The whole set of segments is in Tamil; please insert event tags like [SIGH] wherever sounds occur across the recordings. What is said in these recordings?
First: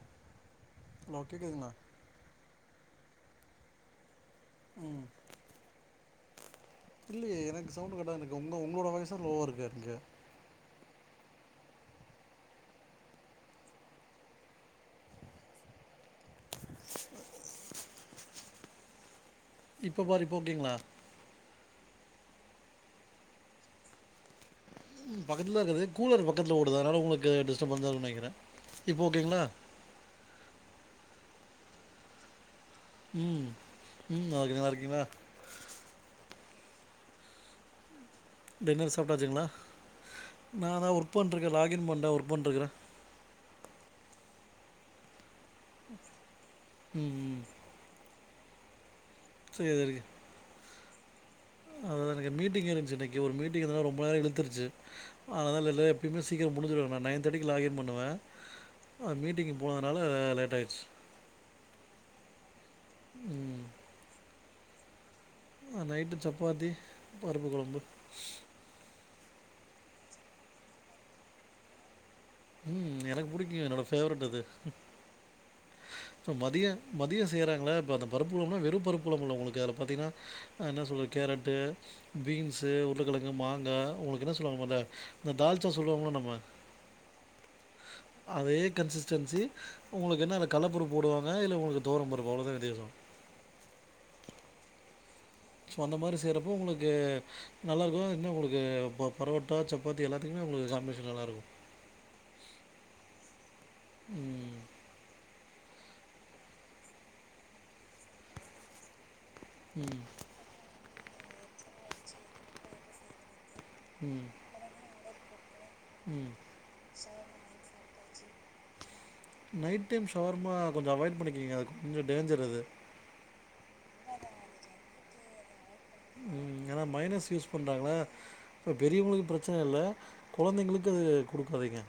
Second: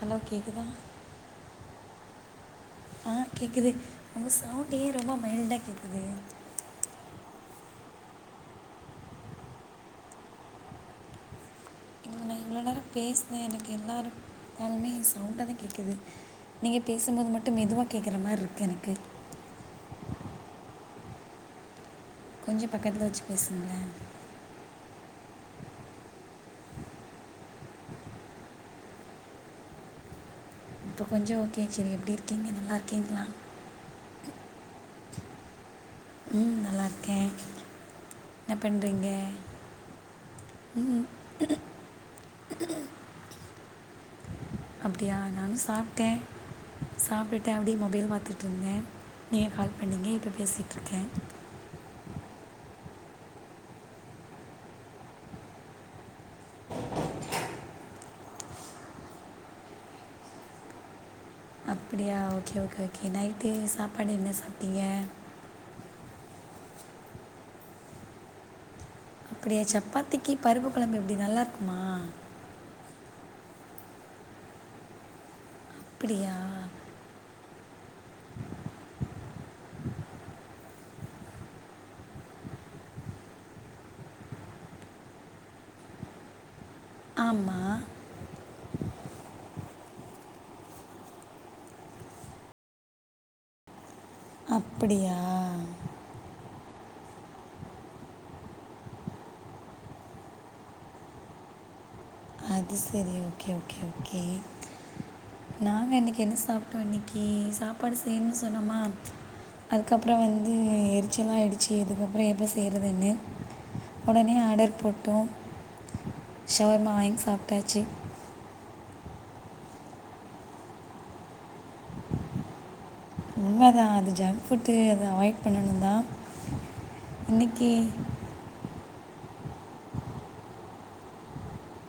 ஹலோ கேக்குதா ஹலோ கேக்குதுங்ளா ஆ கேக்குது ஒங்க சவுண்டே ரொம்ப மைல்டா கேக்குது இல்லயே எனக்கு சவுண்டு கரெக்டா தான இருக்கு ஒங்க ஒங்களோட வாய்சு தா லோவா இருக்கு எனக்கு ங்க நா இவ்ளோ நேர பேசுனே எனக்கு எல்லாரு காலுமே சவுண்டா தா கேக்குது நீங்க பேசும்போது மட்டு மெதுவா கேக்ற மாரி இருக்கு எனக்கு இப்ப பாரு இப்ப அப்டீங்ளா கொஞ்ச பக்கத்ல வெச்சு பேசுங்க பக்கத்ல இருக்கறது கூலர் பக்கத்ல ஓடுது அதனால உங்களுக்கு டிஸ்டபன்ஸா இருக்கும்னு நெனக்குறே இப்போ ஓகேங்ளா இப்போ கொஞ்ச ஓகே சேரி எப்டி இருக்கீங்க நல்லா இரு உம் உம் நல்லா இருக்கே நீங்க நல்லா இருக்கீங்ளா ம் நல்லாருக்கே டின்னர் சாப்டாச்சுங்ளா நானா ஒர்க் பண்ருக்கே லாகின் பண்றே ஒர்க் பண்ருக்கே அப்டியா நானு சாப்ட்டே ம் ம் சாப்டுட்டு அப்டியே மொபைல் பாத்துட்டு துங்க [UNINTELLIGIBLE] நீங்க சரி கால் இருக்கு பண்ணிங்க இப்போ பேசிட்ருக்கே அதா எனக்கு மீட்டிங் இருந்துச்சு இன்னைக்கு ஒரு மீட்டிங் இருந்ததால ரொம்ப நேர இழுத்துருச்சு அதனால இல்ல எப்போமே சீக்கிர முடிஞ்சுரு நா நைன் தேர்ட்டிக்கு லாகின் பண்ணுவே அ மீட்டிங் போனதால லேட் ஆய்டுச்சு அப்டியா ஓகே ஓகே ஓகே நைட்டு சாப்பாடு என்ன சாப் சாப்டிங்க அ நைட்டு சப்பாத்தி பருப்பு கொழம்பு அப்பிடியா சப்பாத்திக்கி பருப்பு கொழம்பு எப்டி நல்லா இருக்குமா? ம் எனக்கு புடிக்குங்க என்னோட ஃபேவரட் அது சோ அப்படியா மதிய மதிய செய்யறா ங்கல்ல இப்ப அந்த பருப்பு கொழம்புனா வெறு பருப்பு கொழம்பு இல்ல உங்களுக்கு. அதுல பாத்தீங்கன்னா ஆ என்ன சொல்ல கேரட்டு பீன்ஸு உருளக்கெழங்கு மாங்கா உங்களுக்கு என்ன சொல்லுவாங்க மொதல்ல இந்த தால்ச்சா சொல்வோம்ல நம்ம ஆமா. அதே கன்சிஸ்டன்சி உங்களுக்கு என்ன அதுல கல்ல பருப்பு போடுவாங்க இதுல உங்களுக்கு தொவரம் பருப்பு அவ்ளவுதா வித்தியாசோ. அப்பிடியா சோ அந்த மாரி செய்றப்போ உங்களுக்கு நல்லா இருக்கும் இன்னு உங்களுக்கு ப பரோட்டா சப்பாத்தி எல்லாத்துக்குமே உங்களுக்கு காமினேஷன் நல்லா இருக்கு. அது செரி எ ஓகே ஓகே ஓகே நாங்க இன்னக்கி என்ன சாப்ட்டோ இன்னக்கி சாப்பாடு செய்னுன்னு சொன்னோமா ம். அதுக்கப்புறோ வந்து இது நிச்சயோ எல்லா ஆய்டுச்சு இதுக்கப்புறோ எப்ப செய்யறதுன்னு. ம். உடனே ஆடர் போட் ப்போ? ம். ஷவர்மா வாங்கி சாப் [UNINTELLIGIBLE] நைட் டைம் ஷவர்மா கொஞ்சோ அவாய்ட் பண்ணிக்கிங்க. அது கொஞ்சோ டேஞ்சர் அது. உண்மதா அது ஜங்க் ஃபுட்டு அத அவாய்ட் பண்ணணு ம் ஏன்னா மயோனஸ் யூஸ் பண்றாங்கல்ல சோ பெரியவங்களுக்கு பிரச்சன இல்ல கொழந்தைங்களுக்கு அது குடுக்காதீங்க.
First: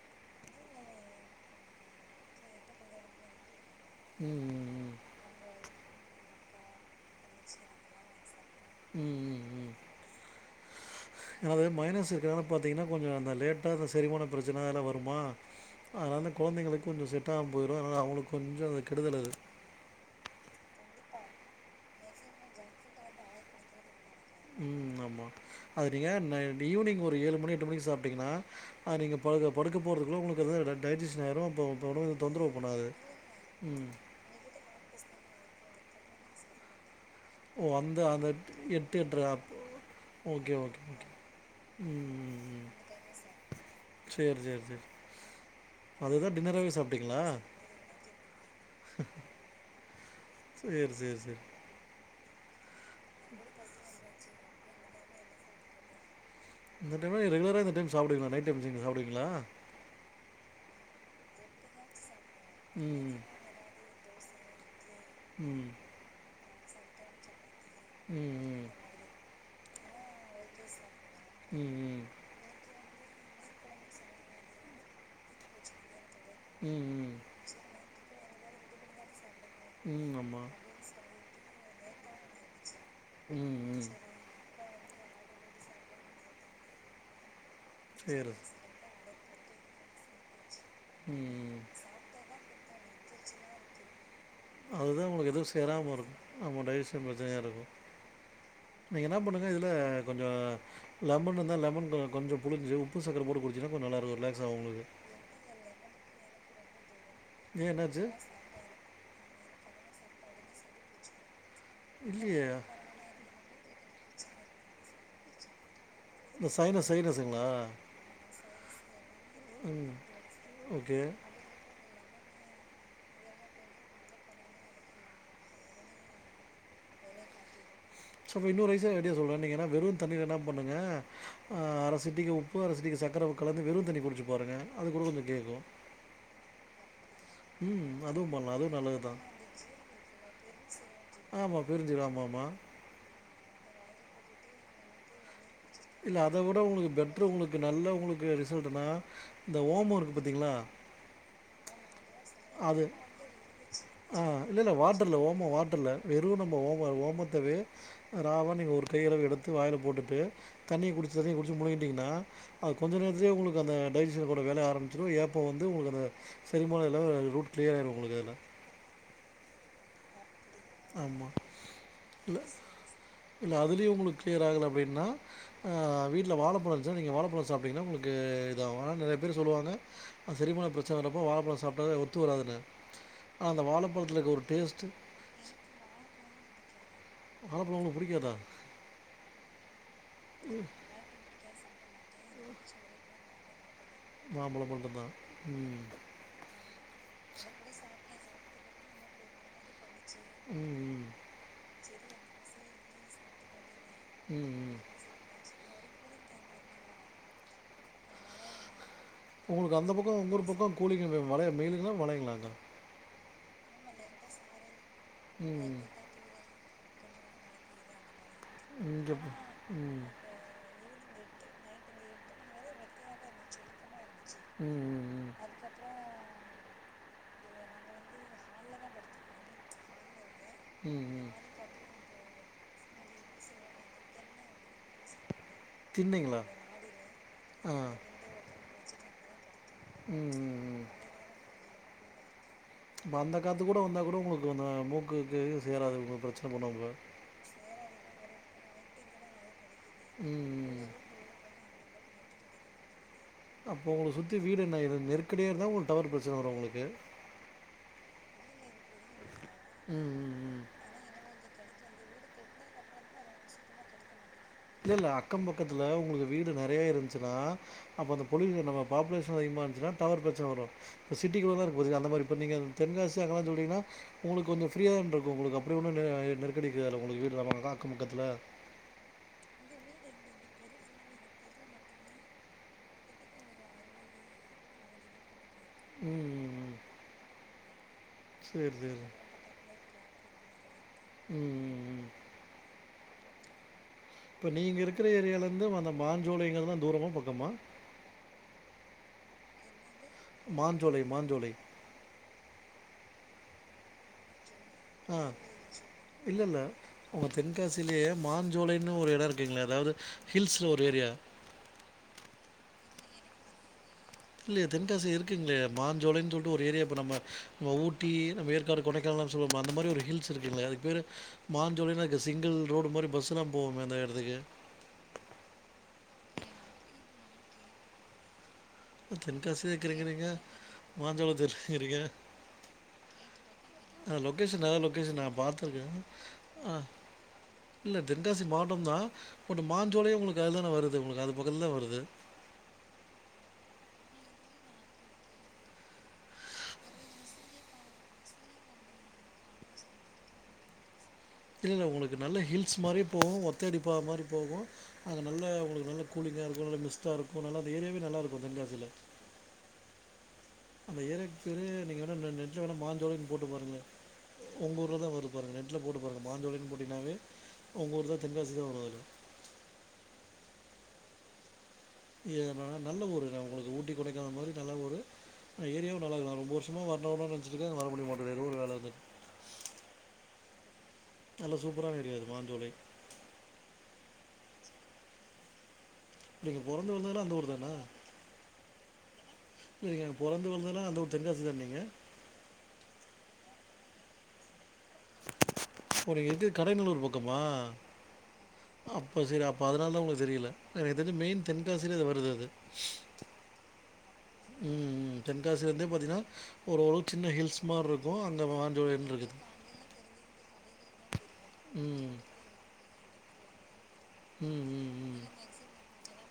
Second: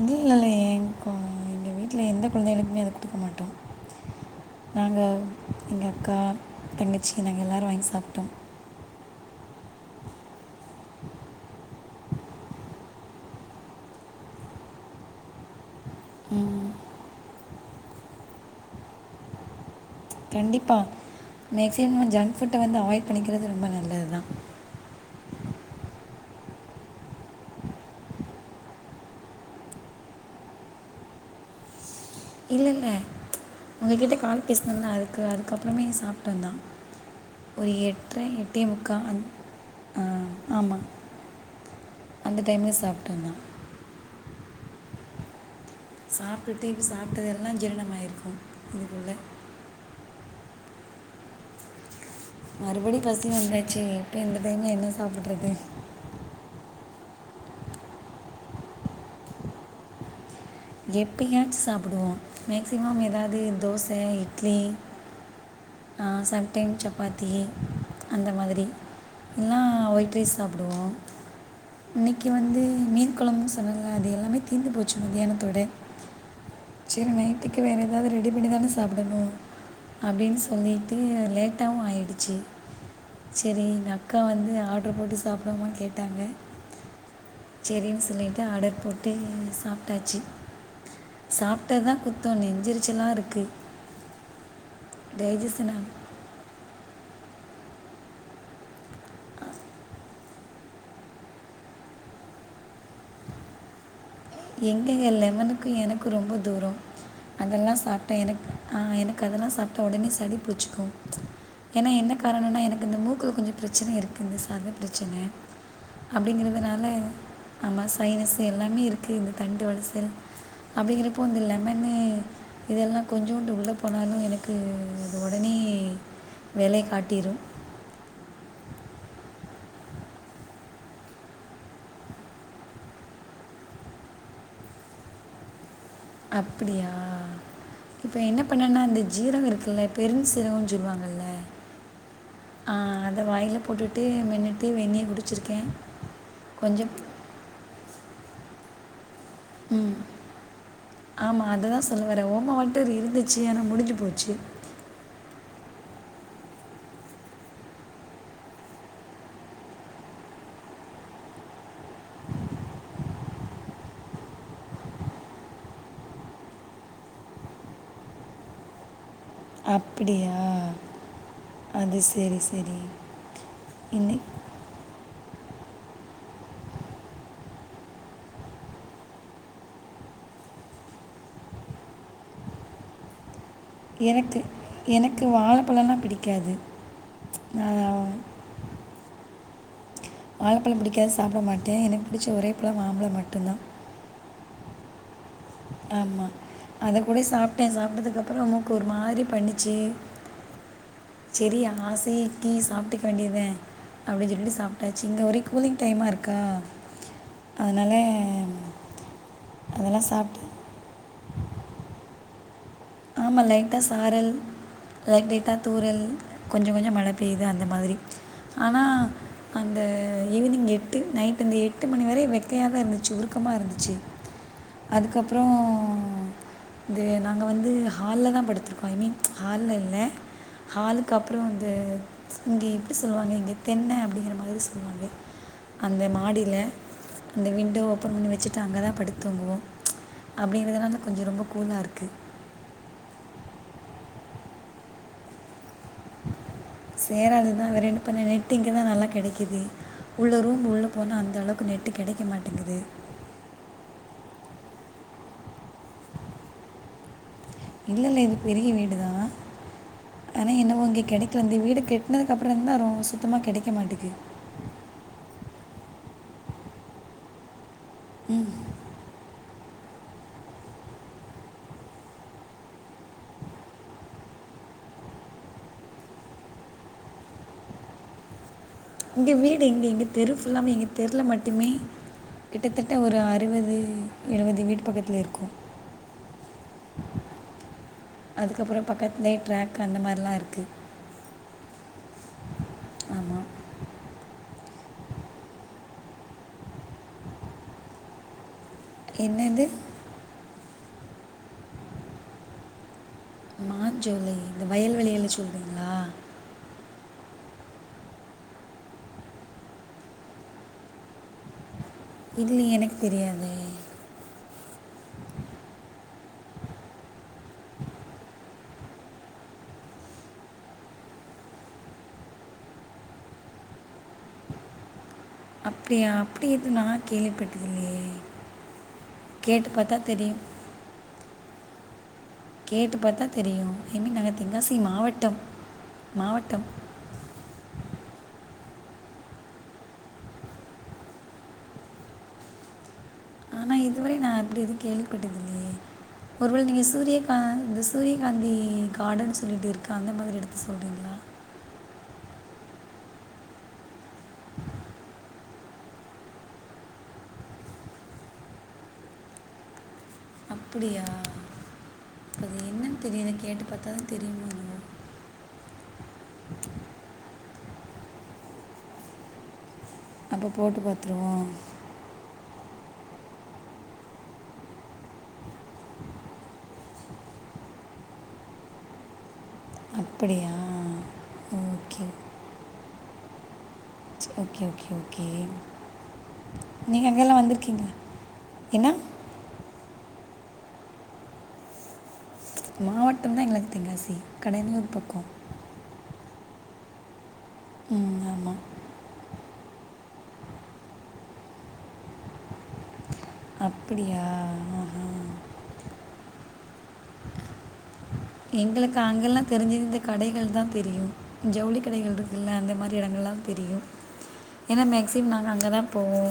இல்ல இல்லயே எந்த கொழந்தைகளுக்குமே அத குடுக்க மாட்டோ ம் ம் நாங்க இங்க அக்கா தங்கச்சி நாங்க எல்லோரு வாங்கி சாப்ட்டோ. ம் ம் ம் அதாவ்து மயோனஸ் இருக்கனால பாத்தீங்கன்னா கொஞ்சோ அந்த லேட்டா அந்த செரிமான பிரச்சன அதல்லா வருமா. அதனால ம், கொழந்தைகளுக்கு கொஞ்ச செட் ஆகாம போயிரு. அதனால அவுங்களுக்கு கொஞ்ச அது கெடுதலு கண்டிப்பா மேக்சிமோ ஜங்க் ஃபுட்ட வந்து அவாய்ட் பண்ணிக்கிறது ரொம்ப நல்லதுதா. ம் ஆமா அது நீங்க ந ஈவினிங் ஒரு ஏழு மணி எட்டு மணிக்கு சாப்ட்டீங்கன்னாங்க ஆ நீங்க படுக்க படுக்க போறதுக்குள்ள உங்களுக்கு அது ட டைஜெஷன் ஆயிரு அப்போ தொடர்ந்து இல்ல இல்ல உங்ககிட்ட கால் பேசுன இல்ல அதுக்க அதுக்கப் பறமே சாப்ட்டந்தா ஓ! ஒரு அந்த எட்ர அந்த எட்டேமுக்கா அந் ஆ ஓகே, ஆமா ஓகே, ஓகே. அந்த ம் டைம்ல சாப்ட்ட நா சேரி சேரி சேரி அதுதா சாப்ட்டுட்டு டின்னராவே இப்ப சாப்ட்டீங்களா சாப்ட்டது எல்லா ஜீரணமாயிருக்கு அதுக்குள்ள செரி செரி செரி மறுபடி பசி வந்தாச்சு இப்ப இந்த டைம்ல என்ன சாப்டுறது இந்த டைம்லா நீ ரெகுலரா இந்த டைம் சாப்டுவிங்களா நைட் டைம் [UNINTELLIGIBLE] நீங்க சாப்டுவீங்களா எப்பயாச்சு சாப்புடுவோ மேக்ஸிமம் ம் ஏதாது தோச இ ட்லி உ ஆ சம்டைம் சப்பாத்தி அந்த மாதிரி ம் இல்னா ஒயிட் ரைஸ் சாப்புடுவோ ம் ம் இன்னிக்கு வந்து மீன் கொலம்புனு சொன்னாங்க அது எல்லாமே தீந்து போச்சு மத்தியானத்தோட ம் சில ம் ம் நேத்திக்கு வேற ஏதாது ரெ ரெடி பண்ணி தான சாப்டணு உ ஆமா ட்டு லேட்டாவு ஆயிடுச்சு ம் செரி ம் இந்தக்கா வந்து ஆட் ரு போட்டு சாப்டுவமானு கேட்டாங்க செரின்னு சேரி சொல்லிட்டு ஆடர் போட் ட்டு சாப்ட்டாச்சு ம் ம் சாப்ட்டதுதா குத்தோ நெஞ்செரிச்சலா இருக்கு அதுதா உங்களுக்கு எதுவு சேராம இருக்கு ஆமா டைஜசன் [UNINTELLIGIBLE] கயாருக்கு நீங்க என்ன பண்ணுங்க இதுல கொஞ்ச லெமன் இருந்தா லெமன் கொஞ்சோ புளிஞ்சு உப்பு சக்கர போட்டு குடிச்சுன்னா கொஞ்சோ நல்லா இருக்கு ரிலாக்ஸ் ஆகு உங்களுக்கு எங்கங்க லெமனுக்கு எனக்கு ரொம்ப தூரோ ஏன் அதெல்லா என்னாச்சு சாப்டே எனக்கு ஆ எனக்கு அதெல்லா சாப்ட்ட உடனே சழி பிட்ச்சிக்கு ஏன்னா என்ன இல்லையே காரணம்னா எனக்கு இந்த மூக்குகு கொஞ்சோ பிரச்சன இருக்கு இந்த சத பிரச்சன இந்த அப்டிங்கிறதுனால சைனஸ் சைனஸுங்களா ஆமா சைனஸ் எல்லாமே இருக் இரு இந்த தண்டு வளசல் ஓகே அப்டிங்கிறப்போ வந்து இல்லாமே இதெல்லா கொஞ்சோண்டு உள்ள போனாலு எனக்கு அது உடனே வேலய காட்டிரு ஸோப்போ இன்னொரு ரைசாக ஐடியா சொல்கிறே நீங்க ஏன்னா வெறு தண்ணில என்ன பண்ணுங்க அர சிட்டிக உப்பு அர சிட்டிக சர்க்கர கலந்து வெறு தண்ணி குடிச்சு பாருங்க அது கூட கொஞ்ச கேக்கு அப்படியா இப்ப அதுவும் என்ன பண்ணலாம் அதுவும் பண்ணேனா நல்லது அந்த ஜீரக இருக்குல்ல பெரு சீரக சொ ஜுவங்க ஆமா பெரிஞ்சீரகம் ஆமா அதை வாயில் போட்டுட்டு மென்னிட்டு வென்னீயே குடிச்சிரு இல்ல அத விட உங்களுக்கு பெட்ரு உங்களுக்கு நல்ல உங்களுக்கு சொல்லனா ம் ஆமா அததா சொல்லவர ஓம் அது ஆ இல்ல இல்ல வாட்டர்ல்ல ஓம வாட்டர்ல்ல வெறு நம்ம ஓம ஓமத்தல ராவா நீங்க ஒரு கையளவு எடுத்து வாயில போட்டுட்டு தண்ணிய குடிச்சு தண்ணிய குடிச்சு முலிங்கிட்டீங்கன்னா அது கொஞ்ச நேரத்துலயே உங்களுக்கு அந்த டைஜஷன் கூட வேலய ஆரம்பிச்சிடு ஏப்போ வந்து உங்களுக்கு அந்த செரிமான ரூட் க்ளியராயிடு உங்களுக்கு அதா அப்பிடியா ஆமா இல்ல சரி இல்ல அதுலயு இன்னை உங்களுக்கு க்ளியர் ஆகல அப்டின்னா அ வீட்ல வாழப்பழ இருந்துச்சா நீங்க வாழப்பழ சாப்ட்டீங்கன்னா உங்களுக்கு இதாகு ஆனா நெறைய பேர் சொல்லுவாங்க அது செரிமான ப்ரச்சன வந்தப்போ வாழப்பழ சாப்ட்டா ஒத்து வராதுண்ணு ஆனா அந்த வாழப்பழத்ல இருக்கு ஒரு டேஸ்ட்டு ப்பழனா பிடிக்காது வாழபழ உங்களுக்கு நான் புடிக்காதா வாழப்பழ புடிக்காது சாப்ட மாட்டே எனக் புடிச்ச ஒரே பழ மாம்பழ மட்டுந்தா மாம்பழ மட்டுந்தா ஆமா அத கூட சாப்ட்டே சாப்ட்டதுக்கு அப்ற னு ஒரு மாரி பண்ணி ஜி ம் ம் சரி ஆசைக்கி சாப்ட்டுக்க வேண்டித அப்டிங்கிருந்து ம் ம் சாப்ட்டாச்சு இங்க ஒரே கூலி்ங் டைமா இருக்கா அதனால உங்களுக்கு அந்த பக்க இன்னொரு பக்க கூலிங்க் மலை மேடுங்களா மலைங்களா [UNINTELLIGIBLE] ஆமா லைட்டா சாரல் லைட் லைட்டா ம் தூரல் கொஞ்ச கொஞ்சோ மழ பெய்யுது அந்த மாத்ரி ஆனா இங்கே ம் அந்த ம் ஈவினிங் எ டு நைட் இந்த எட்டு மணி வரை வெக்கயாதா இருந்துச்சு உருக்கமா இருந் சு ம் அதுக்கப்பறோ தே நாங்க வந்து ஹால்ல தா படுத்திருக்கோ ஐ மீன் ஹால்ல இல்ல ம் ஹாலுக்கு ம் அப்புறோ வந்து இங்க எப்டி சொல்லுவாங்க இங்க தென்ன அப்டிங்கிற மாதிரி சொல்லுவாங்க அந்த தின்னைங்களா மாடில அந்த ஆ விண்டோ ஓப்பன் பண்ணி வச்சுட்டு அங்கதா படுத்து தூங்குவோ ம் ச் ம் அப்டிங்கிறதுனால கொஞ்ச ரொம்ப கூலா இருக்கு [INAUDIBLE] இப்ப அந்த காத்து கூட வந்தா கூட உங்களுக்குந்த மூக்குக்கு சேராது உங்களுக்கு பிரச்சனை பண்ணும் இப்போ சேராதுதா வேற என்ண பண்ணனே டிங்க தா நல்ல கெடைக்குது உள்ள ரூம் உள்ள ம் போன அந்த அளவுக்கு நெட்டு கெடைக்க மாட்டேங்குது அப்போ உங்கள சுத்தி வீடு என்ன நெருக்கடியா இருந்தா உங்கள டவர் பிரச்சன வரு உங்களுக்கு இல்லங்க இது பெரிய வீடுதா ம் ம் ஆனா ம் என்னவோ இங்க கெடைக்க இந்த வீடு கெட்டனதுக்கு அப்புறம்தா சுத்தமா கிடைக்க மாட்டேக்கு இல்ல இல்ல அக்கம் பக்கத்துல உங்களுக்கு வீடு நெறையா இருந்துச்சுன்னா அப்போ அந்த பகுதில பாப்புலேஷன் அதிகமா இருந்துச்சுன்னா டவர் பிரச்சன வரு இப்போ சிட்டிக்குள்ள தா இருக்கு பாத்தீங்கன்னா அந்த மாதிரி இப்போ நீங்க தென்காசி அங்கல்லா சொல்ரீங்கன்னா உங்களுக்கு கொஞ்ச ஃப்ரீயா தான இருக்கு உங்களுக்கப்படி ஒன்னு நெருக்கடி இருக்காதுல உங்களுக்கு வீட்டில் அக்கம்பக்கத்தில இங்க வீடு எங்கே இங்க தெரு ஃபுல்லாமே எங்க தெருவுல மட்டுமே கிட்டத்தட்ட ஒரு அறுவது எழுவது வீடு பக்கத்துல இருக்கோ உ உ உ அதுக்கப்பறோ சேரி பக்கத்துலயே ட்ராக் அந்த மாரிலா இருக்கு ம் ம் ம் இப்ப நீங்க இருக்கிற ஏரியால இருந்து அந்த மாஞ்சோளங்கரது தூரமா பக்கமா என்னது மஞ்சோலை மாஞ்சோலை மாஞ்சோலை இந்த ஆ வயல்வெளியலா சொல்றீங்களா இல்ல இல்ல உங்க தென்காசிலயே மாஞ்ஜோலைன்னு ஒரு எடோ இருக்குங்களே அதாவது ஹில்ஸ்சுல ஒரு ஏரியா இல்லயே எனக்கு தெரியாதே இல்லயே தென்காசில இருக்குங்களே மாஞ்சோலைன்னு சொல்லிட்டு ஒரு ஏரியா இப்போ நம்ம நம்ம ஊட்டி நம்ம ஏற்காடு கொடைக்கானலா சொல்லுவோ அந்த மாதிரி ஒரு ஹில்ஸ் இருக்குதுங்களே அதுக்கு பேரு மாஞ்சோலைன்னு சிங்கிள் ரோடு மாரி பஸ்ஸுலா போவுமே அந்த எடத்துக்கு அப்டியா அப்டி எது நா கேள்விபட்டதில்லயே தென்காசில இருக்கிறீங்க மாஞ்சோலை தெரிலங்குறிங்க கேட்டு பார்த்தா தெரியும் ஐ அ மீன் நாங்கள் லோகேஷன் தென்காசி நல்ல லோகேஷன் நா மாவட்டம் பாத்திருக்கே மாவட்டம் ஆ இல்ல தென்காசி மாவட் டந்தா பட் மாஞ்சோலை உங்களுக்கு அதுல தானே வருது உங்களுக்கு அது பக்கதுல தா வருது ஆனா இதுவரை நா அப்டி எது கேள்விப்பட்டதுல்லையே ஒருவேளை நீங்க சூரியகா இந்த சூரியகாந்தி கார்டன் சொல்லிட்டு இருக்க அந்த மாரி எடத்த சொல்றீங்களா இல்ல உங்களுக்கு நல்ல ஹில்ஸ் மாரியே போவு ஒத்த அடி ப மாரி போவு‌ அது நல்ல உங்களுக்கு நல்ல கூலிங்க இருக்கு நல்லா மிஸ்ட்டா இருக்கு நல்லா அந்த ஏரியாவே நல்லா இருக்கு தெங்காசில அந்த அப்படியா ஏறியாகு பேரு நீங்க வேணா அது நெட்ல வேணா என்னன்னு மாஞ்சோளைன்னு தெரியல போட்டு கேட்டு பாருகலே பார்த்தா தான் தெரியுமா உங்க என்னவோ. ஊர்லதா வரூ பாருக நெட்ல போட்டு பாருங்க மாஞ்சோளைனு போட்டிங்னாவே உங்க ஊர் தா தென்காசிதா வரூ அதுல இப்போ போட்டு பாத்துருவோ ஏனா நல்ல ஒரு உங்களுக்கு ஊட்டி கொடைகானல் மாரி நல்ல ஒரு ஏரியாவு நல்லா இரு ரொம்ப வருஷமா வரனோ வரனோ நினச்சிகிட்டு இருக்க வரபமுடிய மாட்டேன்து எதோ ஒரு வேலவந் அப்படியா நல்ல சூப்பரான ஓகே ஏரியா அது மாஞ்சோளை ஓகே ஓகே ஓகே நீங்க போறந்து வளந்ததுலா அந்த ஊர் தானே என்னா இல்லங்க போறந்து வளந்தல்லா அந்த ஊர் தென்காசி தான நீங்க மாவட்டந்தா எங்களுக்கு தென்காசி கடையநல்லூர் பக்கோ போரு எது கடயநல்லூர் பக்க மா ம் ஆமாம் அப்ப சரி அப்ப அதனால தா உங்களுக் தெரியல அது எனக்கு தெரிஞ்சி மெயின் தென்காசியில வருது அது அப்படியா உ ஆஹா. உ தென்காசில இருந்தே பாத்தீங்ன்னா ஒரு ஓரளவு சின்ன ஹில்ஸ் மாரி இருக்கோ அங்க மாஞ்சோளைன்னு இருக்குது தெரியு ஜவுளி ம். கடைகள் இருக்குல்ல அந்த மாரி எடங்கள்லா தெரியு ம், ஏனா ம், மேக்சிமோ நாங்க அங்க தா போவோ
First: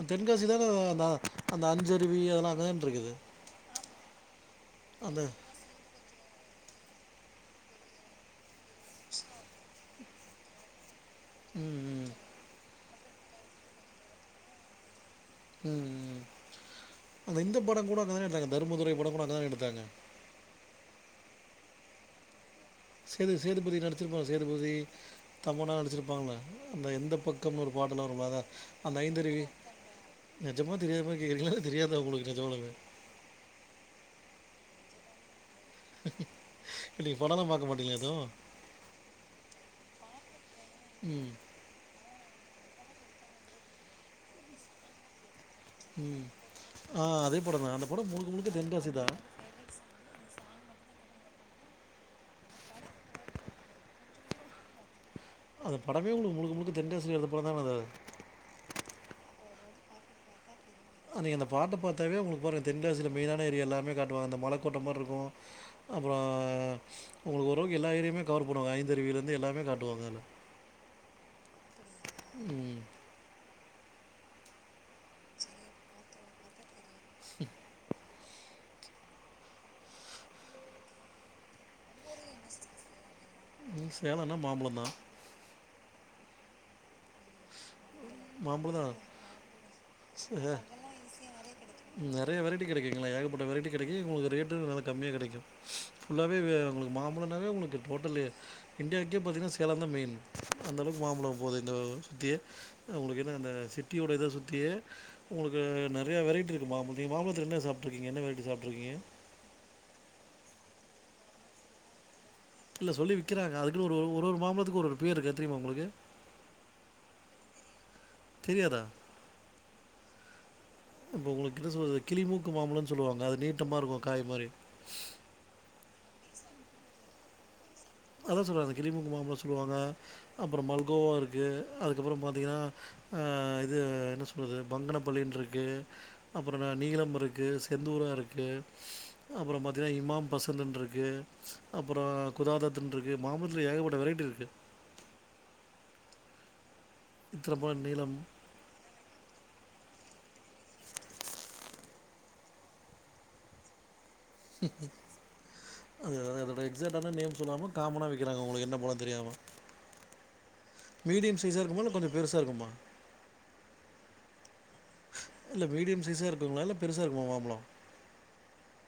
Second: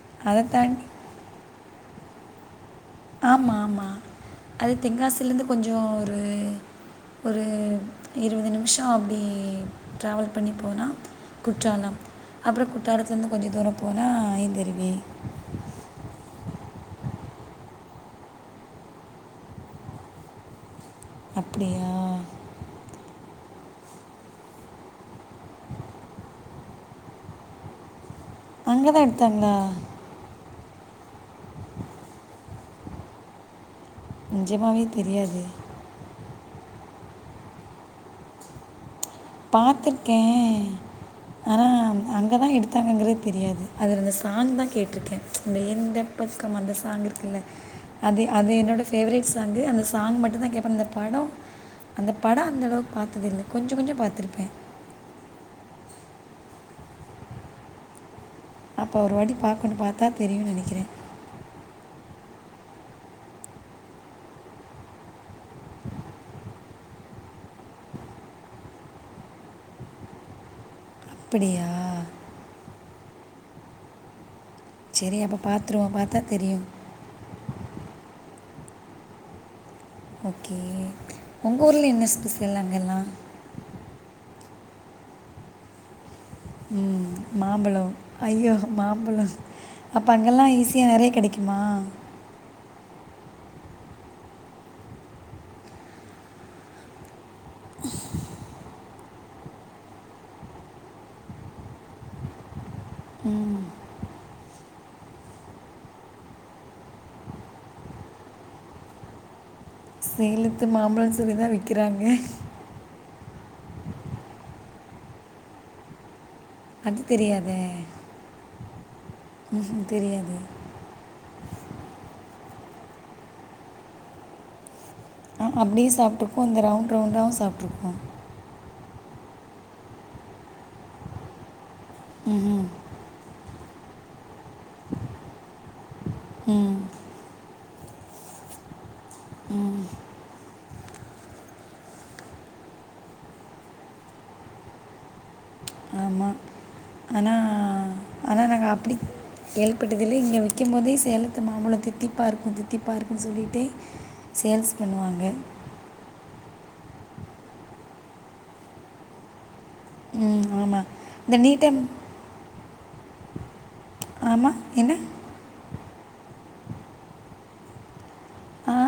அத்தென்காசி தான நா அந்த அஞ்சருவி அதலா து ஆமா ஆமா அது அந்த தென்காசில இருந்து கொஞ்சோ ஒரு ஒரு இருவது நிமிஷோ அப்டி டிராவல் பண்ணி போனா ம், குற்றாலம் ம். அப்றோ கு ற்றாலத்துல இருந்து கொஞ்ச தூரோ போனா ஐந்தருவி ம் ம் அந்த இந்த படங் கூட அங்கதான எடுத்தாங்க தர்மதுரை படங் கூட அங்கதான எடுத்தாங்க? அப்டியா? சேது சேதுபதி நடிச்சிருப்பா சேதுபதி தமன்னா நடிச்சிருப்பாங்கல்ல அந்த எந்தப் பக்கம்னு ஒரு பா த்தோன்னா ரொம்ப அத அங்க அந்த தான் ஐந்தருவி எடுத்தாங்களா? நெஜமா தெரியாத மாரி கேக்குறீங்களா இல்ல தெரியாதா உங்களுக்கு நெஜமாலுமே? நெஜமாவே தெரியாது இல்ல நீங்க படோல்லா பாக்க மாட்டீங்களா எது? பாத்ருக்கே ஆனா அங்கதா எடுத்தாங்கங்கறது தெரியாது. அதுல அந்த சாங்தா கேட்ருக்கே. அந்த எந்தப் ம். பக்கம் அந்த ஆ சாங் அதே இருக்குல்ல படம் தான் அந்த படம் அது முழுக்க அது முழுக்க என்னோட தென்காசி தான் ஃபேவரட் சாங்கு அந்த சாங் மட்டுந்தா கேப்பே அந்த படொ அந்த படோ அந்தளவுக்கு பாத்ததில்ல. கொஞ்சொ கொஞ்சொ பாத் திருப்பே. அந்த படமே உங்களுக்கு முழுக்க முழுக்க தென்காசில எடுத்த படந்தான அது. அப்ப ஒருவாட்டி பாக்கணு. பாத்தா தெரியுன்னு நெனக்கிறே. ஆ நீங்க அந்த பாட்ட பாத்தாவே உங்களுக்கு பாருங்க தென்காசில மெயினான ஏரியா எல்லாமே காட்டுவாங்க. அந்த மலக்கோட்ட மார இருக்கு. அப்றோ உங்களுக்கு ஓரளவுக்கு எல்லா ஏரியாமே கவர் பண்ணுவாங்க ஐந்தருவிலேந்து எல்லாமே காட்டுவாங்க அதுல. அப்பிடியா? செரி அப்ப பாத்துருவோ பாத்தா தெரியு. ம் ஓகே உங்க ஊர்ல என்ன ஸ்பெஷல் அங்கல்லா? ம் சேலன்னா மாம்பழந்தா. ம் மாம்பழோ ஐயோ மாம்பழம் தான் மாம்பழோ அப்ப அங்கல்லா சே ஈஸியா நெறைய கெடைக்குமா? கெடைக்கி உங்களுக்கு ரேட்டு நல்லா கம்மியா கெடைக்கு. ஃபுல்லாவே வெ உங்களுக்கு மாம் பழோன்னாவே உங்குளுக்கு டோட்டலு இண்டியாக் கே பாத்தீங்கனா சேலம்ந்தா மெய்ன் அந்த அளவுக்கு மாம்பழோ போகுது இந்த சுத்தி அவங்களுக்கு ன்ன அந்த சிட்டியோடய சுத்திய உங்களுக்கு நெறைய வெரைட்டி ருக் மாம்பத் மாம்பழத்துல என்ன சாப்ட்ருக்கீங்க என்ன வெரைட்டி சாப்ட்ருக்கீங்க சேலத்து மாம்பழோன்னு சொல்லிதா விக்கிறாங்க. இல்ல சொல்லி விக்கிறாங்க. அதுக்குன்னு ஒரு ஒரு ஒரு மாம்பழத்துக்கு ஒரு ஒரு பேர் இருக்கு அது தெரியுமா உங்களுக்கு? அது தெரியாதே. தெரியாதா? ம் தெரியாது அப்ப உங்களுக்கு என்ன சொல்றது கிளிமூக் கு மாம்பழோன்னு சொல்லுவாங்க. அது நீட்டமா இருக்கு காய் மாரி சாப்ட்ருக்கோ அதா சொல்றாங்க அந்த கிரிமுக்கு மாம்பழ சொல்லுவாங்க அப்ற மல்கோவா இருக்கு அதுக்கப்ற பாத்தீங்கன்னா ம் ஆ இது என்ன சொல் து வங்கன பள்ளின்ருக்கு அப்ற ந ம் நீளம் இருக்கு செந்தூர இருக்கு அப்ற பாத்தங்கன்னா இமாம் பசந்துன் இருக்கு இருக்கு அப்பற குதாதத் இருக்கு மாமரத்துல ஏகப்பட்ட வெரைட்டி இருக்கு ஆமா ஆனா பழம் நீளம் ஆனா நாங்க அப்படி எங் செல் ப்பட்டதில இங்கே விக்கும் போதே சேலத்து மாம்பழ தித்திப்பார்க்கு தித்திப்பார்க்குன்னு சொல்லிட்டே அ அததா எக்ஸாட் ஆனா நேம் சொல்லாம காமனா விக்கறாங்க உங்களுக்கு என்ன பாழோனு தெரியாம ம் ஆமாம் இந்த மீடியம் சைஸா இருக்குமா இல்ல கொஞ்ச பெருசா இருக்குமா ஆமா என்ன ருசா இருக்குங்களா இல்ல பெருசா இருக்கு மாம்பழம் ஆ